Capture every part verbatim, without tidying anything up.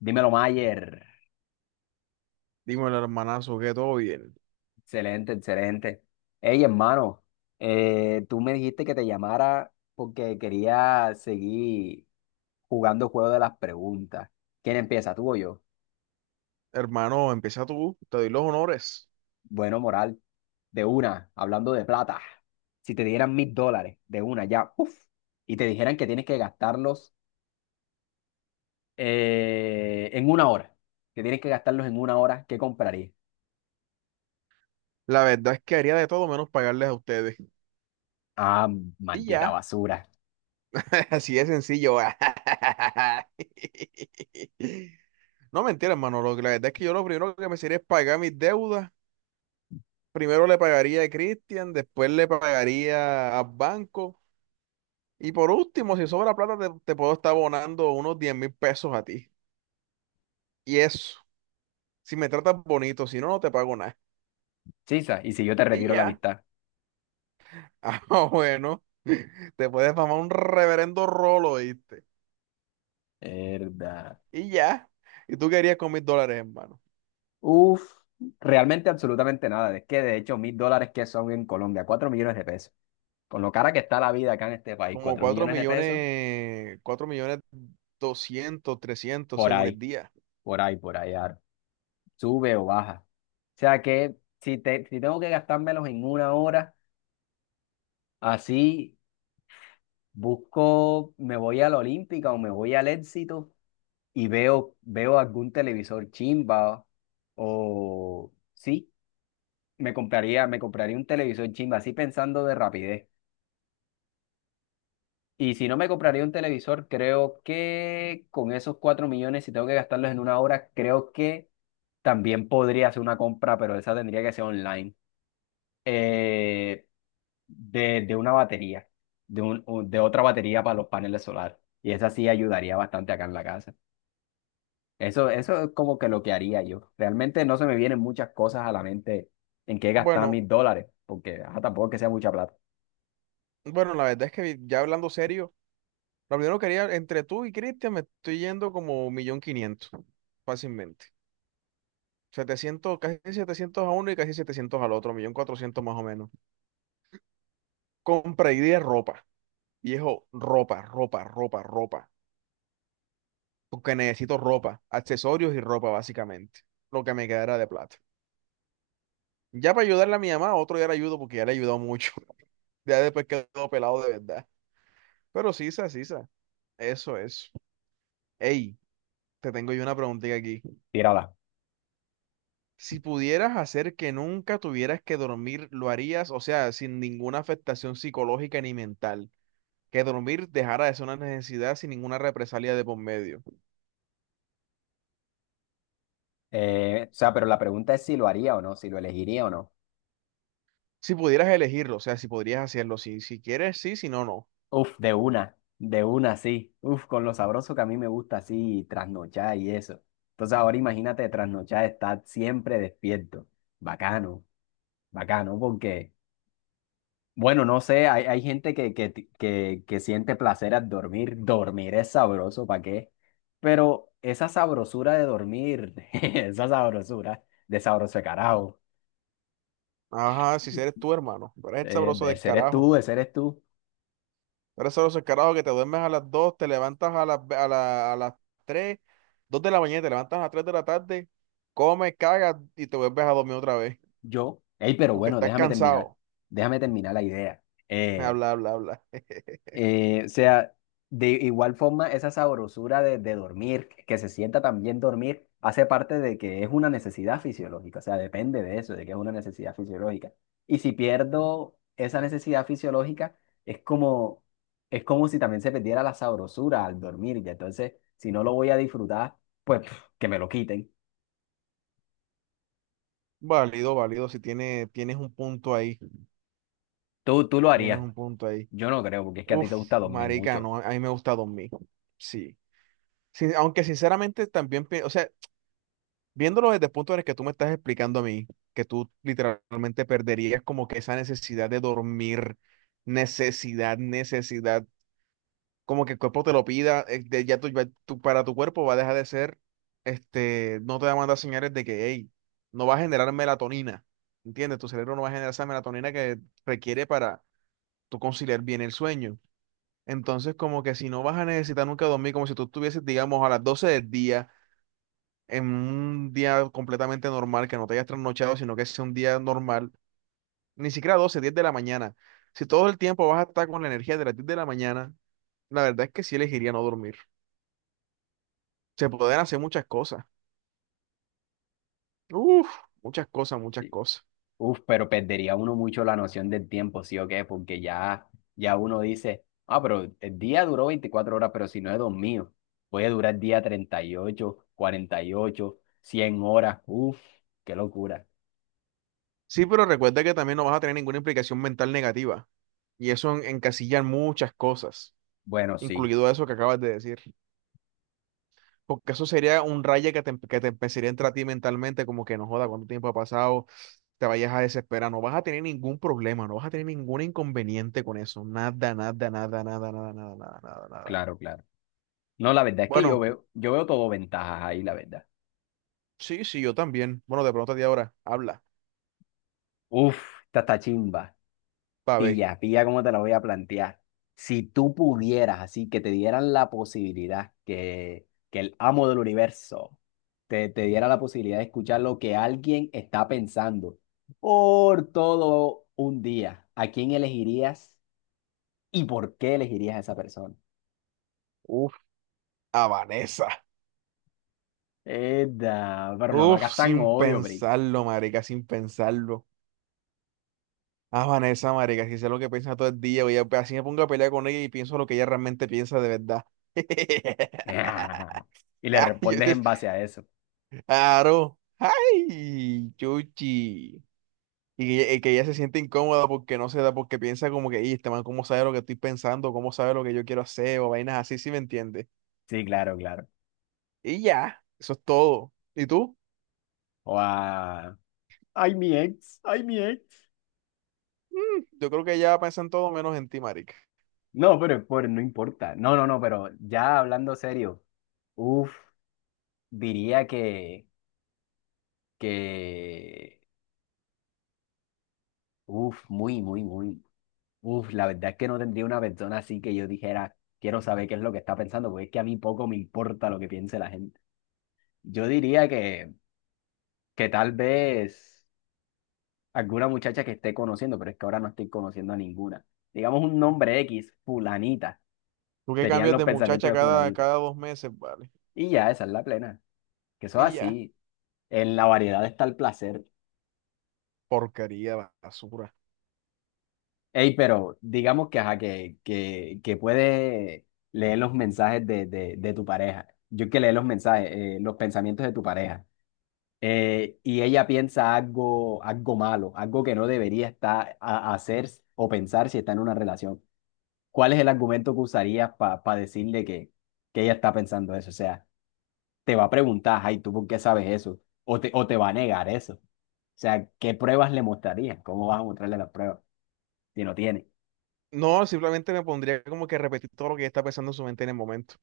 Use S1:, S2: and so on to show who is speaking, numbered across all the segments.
S1: Dímelo, Mayer.
S2: Dímelo, hermanazo, que todo bien.
S1: Excelente, excelente. Hey, hermano, eh, tú me dijiste que te llamara porque quería seguir jugando juego de las preguntas. ¿Quién empieza, tú o yo?
S2: Hermano, empieza tú, te doy los honores.
S1: Bueno, moral, de una, hablando de plata. Si te dieran mil dólares de una ya, uf, y te dijeran que tienes que gastarlos eh, en una hora, que tienes que gastarlos en una hora, ¿qué comprarías?
S2: La verdad es que haría de todo menos pagarles a ustedes.
S1: Ah,
S2: Y
S1: maldita
S2: ya,
S1: basura.
S2: así de sencillo. No mentira, hermano. Lo que- la verdad es que yo lo primero que me sería es pagar mis deudas. Primero le pagaría a Cristian, después le pagaría al banco. Y por último, si sobra plata, te, te puedo estar abonando unos diez mil pesos a ti. Y eso, si me tratas bonito, si no, no te pago nada.
S1: Chisa, y si yo te
S2: Y
S1: retiro la
S2: ya.
S1: amistad.
S2: Ah, bueno, te puedes mamar un reverendo rolo, ¿viste?
S1: Verdad.
S2: Y ya. ¿Y tú querías con mil dólares, hermano?
S1: Uf, realmente absolutamente nada. Es que de hecho, mil dólares que son en Colombia, cuatro millones de pesos. Con lo cara que está la vida acá en este país,
S2: Como
S1: cuatro
S2: cuatro
S1: millones de pesos,
S2: millones, cuatro millones doscientos, trescientos,
S1: por
S2: según el
S1: ahí,
S2: día.
S1: por ahí, por ahí, ar- sube o baja. O sea que si, te, si tengo que gastármelos en una hora, así busco, me voy a la Olímpica o me voy al Éxito y veo, veo algún televisor chimba o sí, me compraría, me compraría un televisor chimba, así pensando de rapidez. Y si no me compraría un televisor, creo que con esos cuatro millones, si tengo que gastarlos en una hora, creo que también podría hacer una compra, pero esa tendría que ser online, eh, de, de una batería, de, un, un- de otra batería para los paneles solares. Y esa sí ayudaría bastante acá en la casa. Eso, eso es como que lo que haría yo. Realmente no se me vienen muchas cosas a la mente en qué gastar
S2: Bueno,
S1: mis dólares, porque ajá, tampoco es que sea mucha plata.
S2: bueno, la verdad es que ya hablando serio, lo primero que haría entre tú y Cristian me estoy yendo como un millón quinientos, fácilmente. Setecientos, casi setecientos a uno y casi setecientos al otro, un millón cuatrocientos más o menos. Compra y de ropa. Viejo, ropa, ropa, ropa, ropa, porque necesito ropa, accesorios y ropa básicamente, lo que me quedara de plata. Ya para ayudarle a mi mamá, otro día le ayudo porque ya le he ayudado mucho. Ya después quedó pelado de verdad. Pero sisa, sisa, eso es. Ey, te tengo yo una preguntita aquí.
S1: Tírala.
S2: Si pudieras hacer que nunca tuvieras que dormir, ¿lo harías? O sea, sin ninguna afectación psicológica ni mental. Que dormir dejara de ser una necesidad sin ninguna represalia de por medio.
S1: Eh, o sea, pero la pregunta es si lo haría o no, si lo elegiría o no.
S2: Si pudieras elegirlo, o sea, si podrías hacerlo, si, si quieres, sí, si no, no.
S1: Uf, de una, de una, sí. Uf, con lo sabroso que a mí me gusta así trasnochar y eso. Entonces ahora imagínate trasnochar, estar siempre despierto. Bacano, bacano, porque, bueno, no sé, hay, hay gente que, que, que, que siente placer al dormir. Dormir es sabroso, ¿para qué? Pero esa sabrosura de dormir, esa sabrosura de sabroso de carajo,
S2: Ajá, si eres tú, hermano. Tú eres el
S1: eh,
S2: sabroso
S1: de
S2: del
S1: seres
S2: carajo.
S1: tú, de seres tú,
S2: Eres el sabroso del carajo que te duermes a las dos te levantas a las, ve- a la- a las tres dos de la mañana, te levantas a las tres de la tarde, comes, cagas y te vuelves a dormir otra vez
S1: yo. Ey, pero
S2: porque
S1: bueno,
S2: estás
S1: déjame terminar,
S2: cansado.
S1: déjame terminar la idea. Eh,
S2: Habla, habla, habla.
S1: Eh, o sea, de igual forma, esa sabrosura de, de dormir, que se sienta también dormir, hace parte de que es una necesidad fisiológica, o sea, depende de eso, de que es una necesidad fisiológica. Y si pierdo esa necesidad fisiológica, es como, es como si también se perdiera la sabrosura al dormir, y entonces, si no lo voy a disfrutar, pues pf, que me lo quiten.
S2: Válido, válido. Si tiene, tienes un punto ahí,
S1: Tú, tú lo
S2: tienes
S1: harías,
S2: un punto ahí.
S1: yo no creo, porque es que a ti
S2: Uf,
S1: te gusta dormir
S2: marica,
S1: mucho.
S2: no, a mí me gusta dormir. Sí. Sí, aunque sinceramente también, pi- o sea, viéndolo desde el punto en el que tú me estás explicando a mí, que tú literalmente perderías como que esa necesidad de dormir, necesidad, necesidad, como que el cuerpo te lo pida, eh, de- ya tú ya tú para tu cuerpo va a dejar de ser, este, no te va a mandar señales de que, hey, no va a generar melatonina, ¿entiendes? Tu cerebro no va a generar esa melatonina que requiere para tú conciliar bien el sueño. Entonces, como que si no vas a necesitar nunca dormir, como si tú estuvieses, digamos, a las doce del día en un día completamente normal, que no te hayas trasnochado, sino que sea un día normal, ni siquiera doce diez de la mañana. Si todo el tiempo vas a estar con la energía de las diez de la mañana, la verdad es que sí elegiría no dormir. Se pueden hacer muchas cosas. Uf, muchas cosas, muchas cosas.
S1: Uf, pero perdería uno mucho la noción del tiempo, ¿sí o qué? Porque ya, ya uno dice, ah, pero el día duró veinticuatro horas, pero si no he dormido, puede durar día treinta y ocho, cuarenta y ocho, cien horas. Uf, qué locura.
S2: Sí, pero recuerda que también no vas a tener ninguna implicación mental negativa. Y eso en- encasilla muchas cosas,
S1: Bueno, sí,
S2: incluido eso que acabas de decir. Porque eso sería un raye que te, em, que te empezaría a entrar a ti mentalmente, como que no joda, cuánto tiempo ha pasado, te vayas a desesperar, no vas a tener ningún problema, no vas a tener ningún inconveniente con eso, nada, nada, nada, nada, nada, nada, nada, nada, nada.
S1: claro, claro. No, la verdad es que yo
S2: Bueno,
S1: veo, yo veo todo ventajas ahí, la verdad.
S2: sí, sí, yo también. Bueno, de pronto a ti ahora, habla,
S1: Uf, esta está chimba.
S2: pa' ver.
S1: Pilla, pilla cómo te lo voy a plantear. Si tú pudieras, así que te dieran la posibilidad que, que el amo del universo te, te diera la posibilidad de escuchar lo que alguien está pensando por todo un día, ¿a quién elegirías y por qué elegirías a esa persona?
S2: Uf, a Vanessa.
S1: Edda, pero no lo
S2: Uf,
S1: hagas tan
S2: sin
S1: obvio, Pri.
S2: pensarlo, marica, sin pensarlo. A Vanessa, marica, si sé lo que piensa todo el día, voy a, así me pongo a pelear con ella y pienso lo que ella realmente piensa de verdad.
S1: Y le
S2: Ah, yo
S1: respondes en base a eso.
S2: claro. ¡Ay! Chuchi. Y que, y que ella se siente incómoda porque no se da, porque piensa como que, y este man, ¿cómo sabe lo que estoy pensando? ¿Cómo sabe lo que yo quiero hacer? ¿O vainas así, si me entiendes?
S1: Sí, claro, claro.
S2: Y ya, eso es todo. ¿Y tú?
S1: O a... Ay, mi ex, ay, mi ex.
S2: Mm, yo creo que ella piensa en todo menos en ti, marica.
S1: No, pero es por, no importa. No, no, no, pero ya hablando serio, uff, diría que, que, uff, muy, muy, muy, uff, la verdad es que no tendría una persona así que yo dijera, quiero saber qué es lo que está pensando, porque es que a mí poco me importa lo que piense la gente. Yo diría que, que tal vez alguna muchacha que esté conociendo, pero es que ahora no estoy conociendo a ninguna. Digamos un nombre X, fulanita,
S2: Tú que
S1: serían
S2: cambias
S1: los
S2: de
S1: pensamientos
S2: muchacha
S1: de
S2: cada,
S1: fulanita.
S2: cada dos meses, vale.
S1: Y ya, esa es la plena, que eso es
S2: Y ya.
S1: así. En la variedad está el placer.
S2: Porquería, basura.
S1: Ey, pero digamos que, ajá, que, que, que puedes leer los mensajes de, de, de tu pareja. Yo que leo los mensajes, eh, los pensamientos de tu pareja. Eh, y ella piensa algo, algo malo, algo que no debería estar a, a hacer o pensar si está en una relación. ¿Cuál es el argumento que usarías para decirle que, que ella está pensando eso? O sea, te va a preguntar, ay, ¿tú por qué sabes eso? O te, o te va a negar eso. O sea, ¿qué pruebas le mostrarías? ¿Cómo vas a mostrarle las pruebas? Y no tiene.
S2: No, simplemente me pondría como que a repetir todo lo que ella está pensando en su mente en el momento.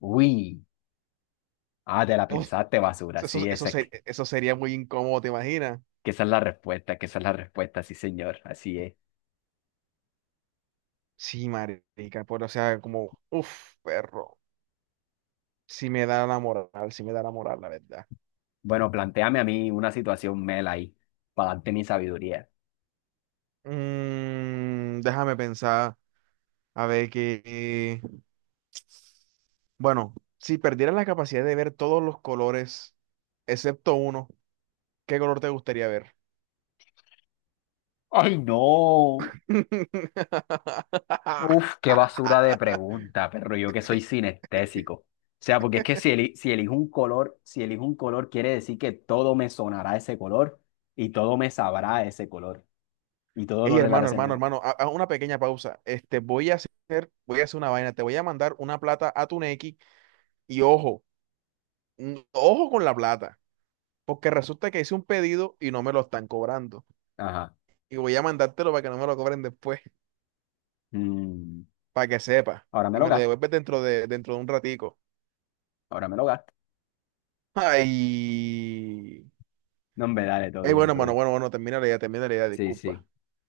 S1: Uy, ah, te la
S2: Uf,
S1: pensaste, basura.
S2: eso,
S1: Sí,
S2: eso,
S1: esa es,
S2: ser-
S1: que
S2: eso sería muy incómodo, ¿te imaginas?
S1: que esa es la respuesta, que esa es la respuesta, sí, señor, así es.
S2: Sí, marica, por, o sea, como, uff, perro, sí me da la moral, sí me da la moral, la verdad.
S1: Bueno, planteame a mí una situación mela ahí, para darte mi sabiduría.
S2: Mm, déjame pensar, a ver que, bueno, si perdieras la capacidad de ver todos los colores, excepto uno, ¿qué color te gustaría ver?
S1: ¡Ay, no! Uf, qué basura de pregunta, perro, yo que soy sinestésico. O sea, porque es que si, eli- si elijo un color, si elijo un color, quiere decir que todo me sonará ese color y todo me sabrá ese color y todo
S2: Ey,
S1: lo
S2: hermano, hermano,
S1: relacionaré.
S2: hermano, a, a una pequeña pausa. Este, voy a hacer, voy a hacer una vaina, te voy a mandar una plata a tu Nequi y ojo, mm, ojo con la plata. Porque resulta que hice un pedido y no me lo están cobrando.
S1: Ajá.
S2: Y voy a mandártelo para que no me lo cobren después,
S1: Mm,
S2: para que sepa.
S1: ahora me
S2: Y
S1: lo
S2: me lo
S1: gasto,
S2: devuelves dentro de, dentro de un ratico.
S1: ahora me lo gasto.
S2: Ay.
S1: No, hombre, dale, todo
S2: Ay,
S1: bien,
S2: bueno,
S1: todo
S2: hermano,
S1: bien.
S2: bueno, bueno, termina la idea, termina la idea,
S1: Sí,
S2: disculpa.
S1: sí.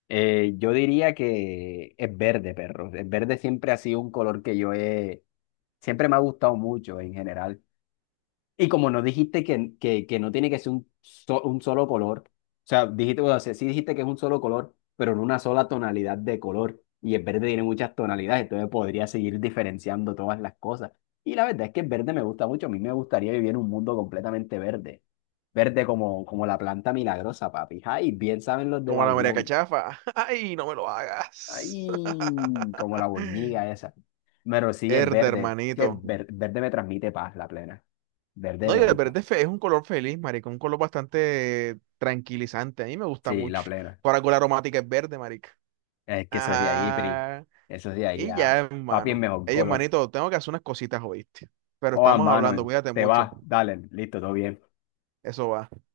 S1: Eh, yo diría que es verde, perro. El verde siempre ha sido un color que yo he... Siempre me ha gustado mucho en general. Y como no dijiste que, que, que no tiene que ser un, so- un solo color, o sea, dijiste, o sea sí dijiste que es un solo color, pero en una sola tonalidad de color. Y el verde tiene muchas tonalidades, entonces podría seguir diferenciando todas las cosas. Y la verdad es que el verde me gusta mucho. A mí me gustaría vivir en un mundo completamente verde. Verde como, como la planta milagrosa, papi. Ay, bien saben los de
S2: Como la María
S1: Babilón.
S2: Cachafa. Ay, no me lo hagas.
S1: Ay, como la boñiga esa. Pero sí es
S2: Verde,
S1: verde. Que
S2: hermanito.
S1: ver- verde me transmite paz, la plena. Verde
S2: No, y
S1: me
S2: el
S1: gusta.
S2: verde fe- es un color feliz, marica, un color bastante tranquilizante. A mí me gusta
S1: Sí, la
S2: mucho.
S1: plena.
S2: Por algo la aromática es verde, marica.
S1: Es que eso es de ahí, Pri.
S2: Ajá.
S1: Eso es de ahí.
S2: Y ya,
S1: Ah. Papi es
S2: hermano.
S1: mejor
S2: Ey,
S1: color.
S2: hermanito, tengo que hacer unas cositas, ¿oíste? Pero
S1: O a
S2: estamos
S1: mano,
S2: hablando, cuídate
S1: te
S2: mucho.
S1: vas, dale, listo, todo bien.
S2: Eso va.